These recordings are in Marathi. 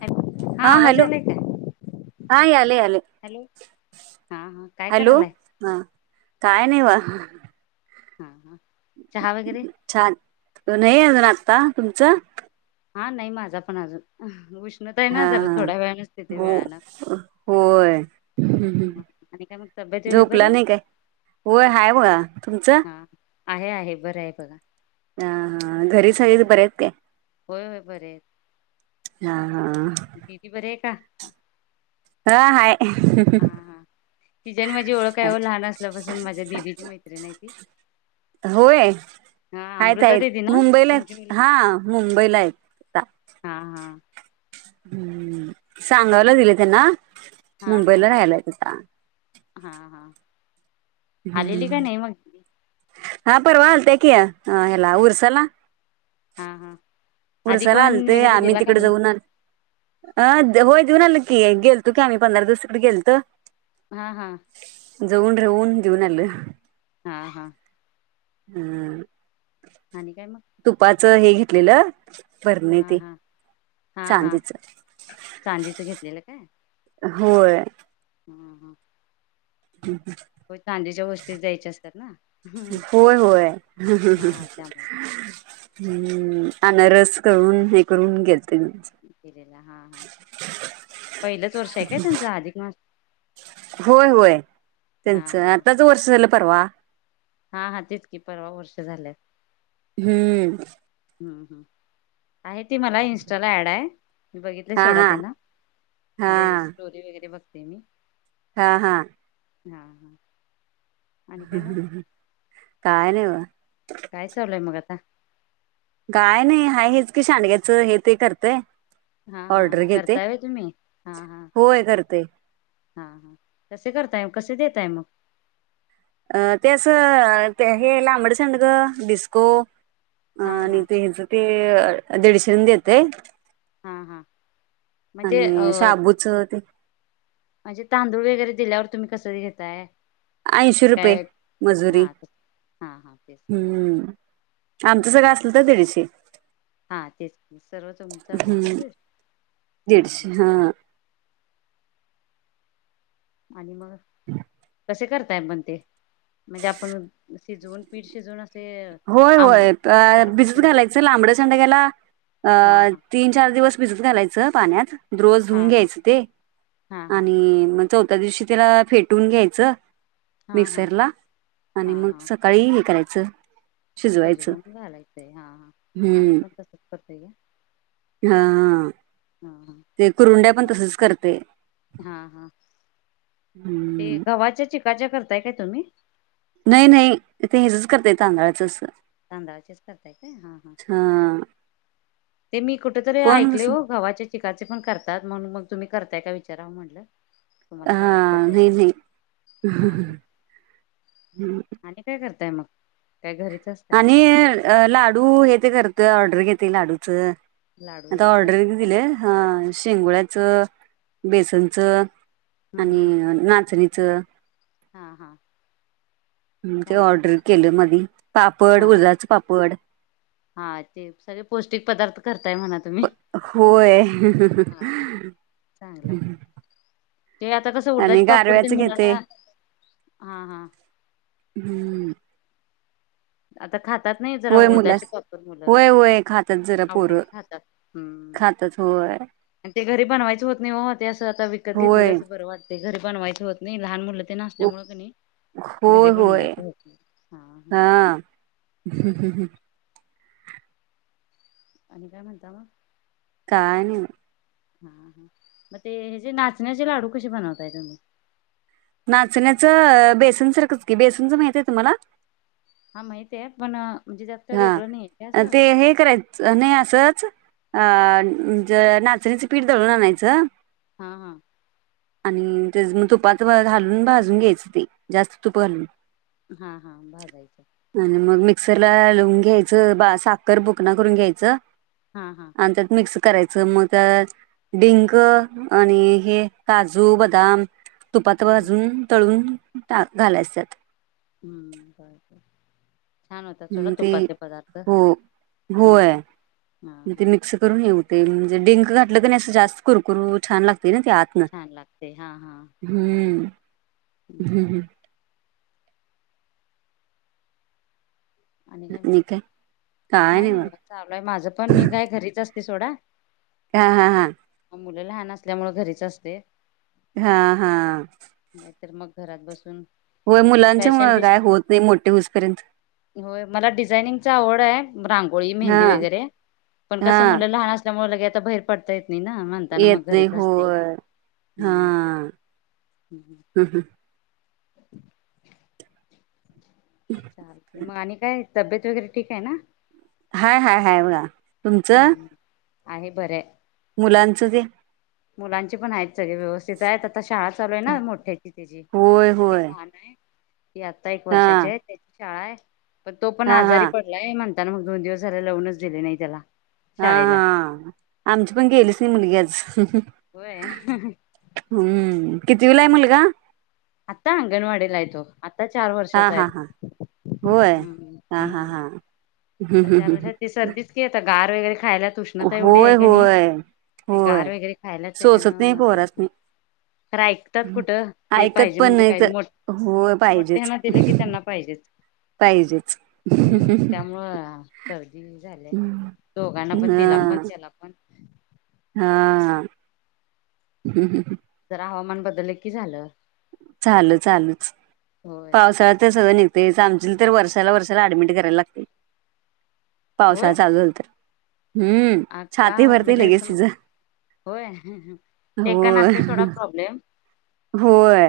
हॅलो, हा आवाज येतोय काय? हा यालय, यालय. हॅलो हा हा काय हॅलो, करायलाय हा काय नाही वा. हा. चहा वगैरे [inaudible] छान [inaudible] नाही अजून. आता तुमचं? हा नाही माझा पण अजून उष्णता आहे हा, ना जरा हा, थोड्या वेळानच तिथे हो, वेळानं होय. हम्म, हम् आणि काय मग तब्येत वगैरे झोपला बरे नाही काय? वय हाय बघा तुमचं? हा आहे, आहे बरं आहे बघा. हा, हा घरी सगळी बरी आहेत काय? होय, होय, बरे आहेत. हा, हा. हम्. ह, हाय. हा हा तिची आणि माझी ओळख काय ओ लहान असल्यापासून माझ्या दिदीची मैत्रीण हाय ती. होय. हा आहेत, अमृता आहेत दिदी ना मुंबईला तुमची मुलगी हा मुंबईला आहेत अता. [inaudible] हम्म सांगावला दिले त्यांना, हा हा मुंबईला राहा यला आहेत आता. हा, हा आलेली आता काय नाही मग? हा पर्वा आलत्या कि ह हेला ऊरसाला. हा हा अधिक ऊरसाला वाहन आलते वगैरे आम्ही दिला का तिकड नाही जाऊन आल अ दे होय जे ऊन आलो की गेलतो की आम्ही पंधरा दिवस तीकड गेलतो. हा, हा. जाऊन, राहून, घेऊन आलो. हा, हा. हा. आनी काय मग? च हे घेतलेलं बरणी हा ते. हा हा हा चांदीच चांदीच घेतलेलं काय? होय. हा हा ह. हो चांदीच्या गोष्टीच द्यायच्या असतात ना [inaudible] हम्म. होय, होय. हा त्यामुळे हम्म, अनरस करून हे करून घ्यायच. [inaudible] पहिलंच वर्ष आहे काय त्यांचं आधिक मास. होय, होय हा त्यांचं हा आताच वर्ष झालं परवा. हा हा तितकी परवा वर्ष झाल्यात. हम्म. ह, ह आहे ती मला इन्स्टाला ऍड आहे. मी बघितले हा सोडा हा तेंना हा म्हनजे स्टोरी वगैरे बघते मी. हा, हा. हा. आणि काय मग काय नाही बघा. काय चालू हाय मग आता? काय नाही हाय हेच, की सांडग्याचं हे ते करतोय. हा हा करताय व्हय तुम्ही हा हा. होय करते हा हा कसे करताय कसे देेताय मग अ ते असं ते हे लांबड सांडग, डिस्को अ हा आणि हा ते ह्याच ते दीडशेला देतोय. हा हा म्हणजे आणि अं. शाबूच ते म्हणजे तांदूळ वगैरे दिल्यावर तुम्ही कस घेताय? ऐंशी रुपये काय मजुरी हा हा हा तेच हम्म. आमचं सगळं असल तर दीडशे हा तेच की सर्व तुमचं असेल, तर हम्म दीडशे हा हा. आणि मग ह कसे करताय पण ते म्हणजे आपण शिजवून पीठ शिजवून? असे होय आंब होय चार पाच भिजत दिवस घालायचं लांबड्या सांडग्याला हा अ हा तीन चार दिवस भिजत घालायचं पाण्यात द्रोज हा धुऊून हा घ्यायचं ते हा हा आणि मग चौथी त्या दिवशी त्याला फेटून घ्यायचं, हा हा मिक्सरला हा आणि मग हा सकाळी हे करायचं च शिजवून घालायचंय हा हा आम्ही हम्म पण तसच करतोय ग हा ते कुरुंड्या पण तसच करतोय. हा हा ते हम्म गव्हाच्या चिकाच्या करताय काय तुम्ही? नाही नाही ते हेचच करतोय तांदळाचं अस तांदळाचेच करतायेत व्हय हा हा. ते मी कुठ तरी कोण ऐकलय कसं हो गव्हाच्या चिकाचे पण करतात म्ह म्हणुन मग तुम्ही करताय का? विचाराव म्हटलं तुम्हाला करायला तर हा जाय नाही हा हा नाही. आणि करताय काय मग? काय घरीच असताय आणि लाडू हे ते करते ऑर्डर घेते लाडूचं लाडू आता वगैरे ऑर्डर करताय का दिलेय हा शेंगोळ्याचं, बेसनचं हम्म आणि हम्म नाचणीचं हा हा. ते चांगलं ऑर्डर आहे. केलं मधी पापड हा उडदाच पापड हा ते सगळे पौष्टिक पदार्थ करता. होय. हा हा चांगलंय ते आता कसं आणि उडदाचे पापड गारव्याच तेन घेते मुलांना हा हा. आता खातात नाही जरा होय मुला उडदाचे पापड मुलं. होय होय खातात जरा आवडीने खातात हम्म. व्हय. आणि ते घरी बनवायचं होत नाही, वो ते असं आता विकत घेतलेलं होय अस बरं वाटतय, घरी बनवायचं होत नाही लहान मुलं तेन उ- असल्यामुळे कणी घरी होय होय बनवायचं होत नाही हां. हम हम हम आणि काय म्हणता म? काय नाही. हा हा मग ते ह जे नाचण्याचे लाडू कसे बनवताय तुम्ही? नाचण्याचं, बेसन सारखंच की बेसनच माहित आहे तुम्हाला? हा माहितेय पण अ. हा ते हे करायचं नाही, असच अ म्हणज नाचणीचं पीठ दळून आणायचं, हा हा आणि तेच मग तुपात घालून भाजून घ्यायचं ती, जास्त तुप घालून. हा हा भाजायचं. त्याला [inaudible] घ्यायचं बा साकर बुकना करून घ्यायचं हा हा आण त्यातं मिक्स क करायचं, मग त्या डिंक आणि हे काजू, बदाम तुपात हम्म हम्म भाजून, तळून टा घालायचं त्यात. हम्म बरबर. छान होतात सोडा मग ते तुपातले पदार्थ. हो हो. होय हा ते मिक्स करून हे होतंय म्हणजे डिंक घातलं क नाही असं, जास्त कुरुकुरु छान लाग त ना ते आतन, छान लागते हम्म. हम हम हम्म आणि काय मग? काय नाही बघा चालूय माझं पण, मी काय घरीच अस ते सोडा हा हा हा मुलं लहान असल्यामुळं घरीच असते. हा हा. नाही तर मग घरात बसून होय काहीतरी मुलांच्या फॅशन मुळं डिस काय होत नाही मोठे होऊसपर्यंत. होय मला डिझाइनिंगच आवडंय. रांगोळी, हा मेहंदी वगैरे, पण हा कसं मुलं लहान असल्यामुळे लगे आता बाहेर पडता येत नाही ना म्हणताना येत मग नाही. घरीच असते होय, हा हम्म हम् हम्म [unintelligible] चालते मग आणि काय तब्येत वगैरे ठीक आहे न? हाय हाय हाय बघा. तुमचं? हम्म. आहे बरंय. मुलांचं ते? मुलांचे पण आहेत, सगळे व्यवस्थित आहेत. ता आता शाळा चालू आहे ना, मोठ्याची त्याची होय ते होय [unintelligible] ती आता एक हा वर्षाची आहे त्याची शाळा आहे, पण तो पण हा हा आजारी पडलाय म्हण ताना मग दोन दिवस झालं लावूनच दिले नाही त्याला हा शाळेला हा, आमची पण गेलीच नाही मुलगी आज. होय हम्म, कितविलाय मुलगा? आता अंगणवाडिलाय तो. आता चार हा वर्षाचा हा आहे हा, होय, हम्म हा हा हम्म हा. हम्म हम्म चार हम्म [unintelligible] सर्दीच की आता गार वगैरे. [unintelligible] उष्णता एवढी आहे होय का नाही, होय ते होय गार वगैरे खायला सोचत त्याच्यानं नाही सर्दी पोरासनी तर ऐकतात कुठं ते ऐकत पाहिजे पण म्हणजे नाही पाहिजे तर मोठ् होय पाहिजेच मोठ्यांना दिलं की त्यांना पाहिजेच. पाहिजेच. हम्म त्यामुळं सर्दी झाले दोघांना पण हा तिला पण त्याला पण. हा हम् हम जरा हवामान बदलंल की झालं. चाल चालूच होय पावसाळ्यात तसचं आणि तेच आमचीला तर वर्षाला वर्षाला ऍडमिट करायला लागतंय पावसाळा होय चालू झालं तर हम्म आता छाती भरतंय म्हणजे लगेच सम तीज होय एका ना असतोय सोडा प्रॉब्लेम होय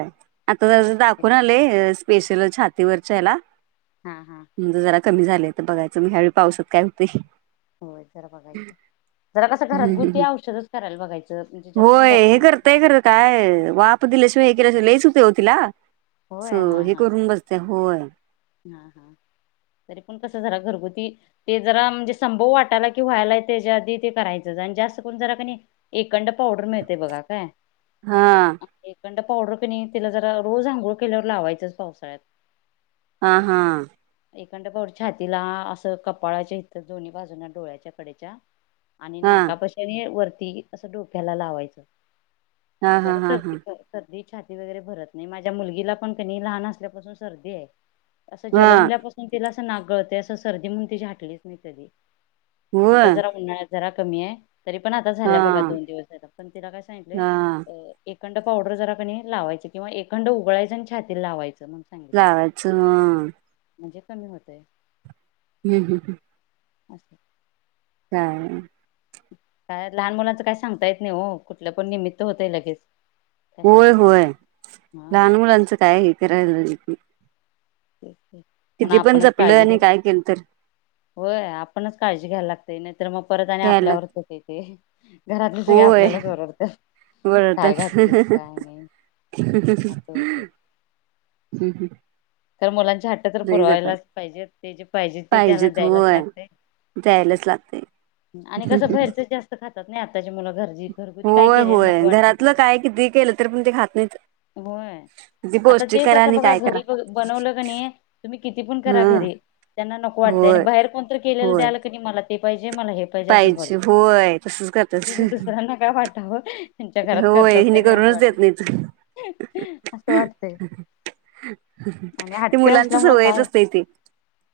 आता जरासं दाखवून अं आलोय स्पेशल छातीवरच्या ह्याला हा हा म्हणजे जरा कमी झालंय आता बघायचं मग ह्यावेळी पावसात काय हूतय. होय जरा बघायचं. जरा कसं हम्म घरातगुरती हम्म. औषधच करायला बघाचं म्हणजे जं डॉक्टरां मा वाप दिल्याशिवय हे केल्याशिव लईच हूतय ओ तिला होय असं हा हे हा करुन बसत्या होय. हा. हा. तरी पण कसं जरा घरगुती ते जरा म्हणजे संभव वाटायला कि व्हायला त्याच्या आधी ते करायचं जरा. जास्त करून जरा कणी एकंड पावडर मिळतय बगा काय हा एकंड [inaudible] पावडर कनी तिला जरा रोज आंघोळ केल्यावर लावायचंच पावसाळ्यात आहा. एकखड बर छातीला असं कपाळाच्या इथ दोन्ही बाजूना डोळ्याच्या कडेच्या. आणि हा नाकापशी आणि वरती असं डोक्याला लावायचं. हा हा जरा हा हा सर्ती कर कर छाती वगैरे भरत नाही, माझ्या मुलगीला पण कणी लहान असल्यापासून सर्दी हाय. असं हा जलमल्यापासून तिला असं नाक गळतय असं सर्दी म्हणून तीजी हाटलीच नाही कधी. आता होय जरा उन्हाळ्यात जरा कमीय तरी पण आता हा झाल्या बघा दोन दिवस झालं पण तिला काय सांगितलंय हा अं एक खंड पावडर जरा कणी लावायच किंवा‌ एकंड उगळायचं आणि छातीला लावायंच लावायच ह. म्हणजे कमी होतय. हम्म हम् हम् असच. हम [inaudible] काय लहान मुलांचं काय सांगता येत नाय ओ कुठलं पण निमित्त होतय लगेच. होय कशाचं पण होय लहान हा मुलांचं काय हे कराय. च् [inaudible] किती पण जपलं आणि काय केल तर. होय आपणच काळजी घ्यायला लागतय नाहीतर मग परत आणि घ्यायला आपल्यावरच येतंय ते. घरातले सगळे होय आपल्यालाच ओरडतात बरं काय घातलीस तर. काय नाही असं होतय हम् हम् तर मुलांची झाट तर पुरवायलाच पाहिजे ते जे पाहिजे ते त्याला पाहिजेत द्यायलाच होय लागतय द्यायलाच लागतय आणि कसं बाहेरचच जास्त खात होय होय नको वाटते घरातलं त्यांना काय किती केलं तर पण ते खात नाहीत. होय किती आता पौष्टिक तेच करा आता आणि बघा काय करा घरी बग बनवलं कणी तुम्ही किती पण करा हा घरी. त्यांना नको वाटतंय आणि होय बाहेर कोणतरी केलेलं होय द्याला कणी मला ते पाहिजे मला हे पाहिजे असं होय तसच करतात बोलतय दुसऱ्यांना काय वाटावं त्यांच्या घरात होय करतात का हिने नाही, असं करूनच वाटत देत नाहीत आसं वाटतंय. आणि ते हट्टी मुलांच असल्यामुळे सवयच काय असते इथे.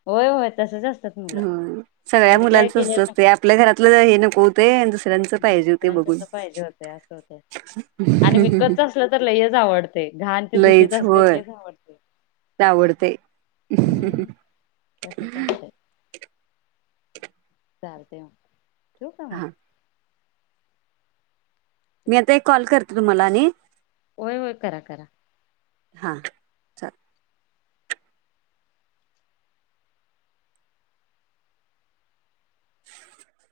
होय होय तसच असतात मुलं हो सगळ्या घरी काय मुलांचत केलेलं असते नको आपल्या घरातलं हे नको ते दुसऱ्यांच पाहिजे हो ते बघून ते असत होते. आणि विकतच असलं तर लयच आवडते घाण ते दूषित असते कीच आवडते आवडतय. हम्म तसच चालतंय मग ठेऊ का मग. हा मी आता एक कॉल करते तुम्हाला आणि होय होय करा करा हा चाल. [unintelligible]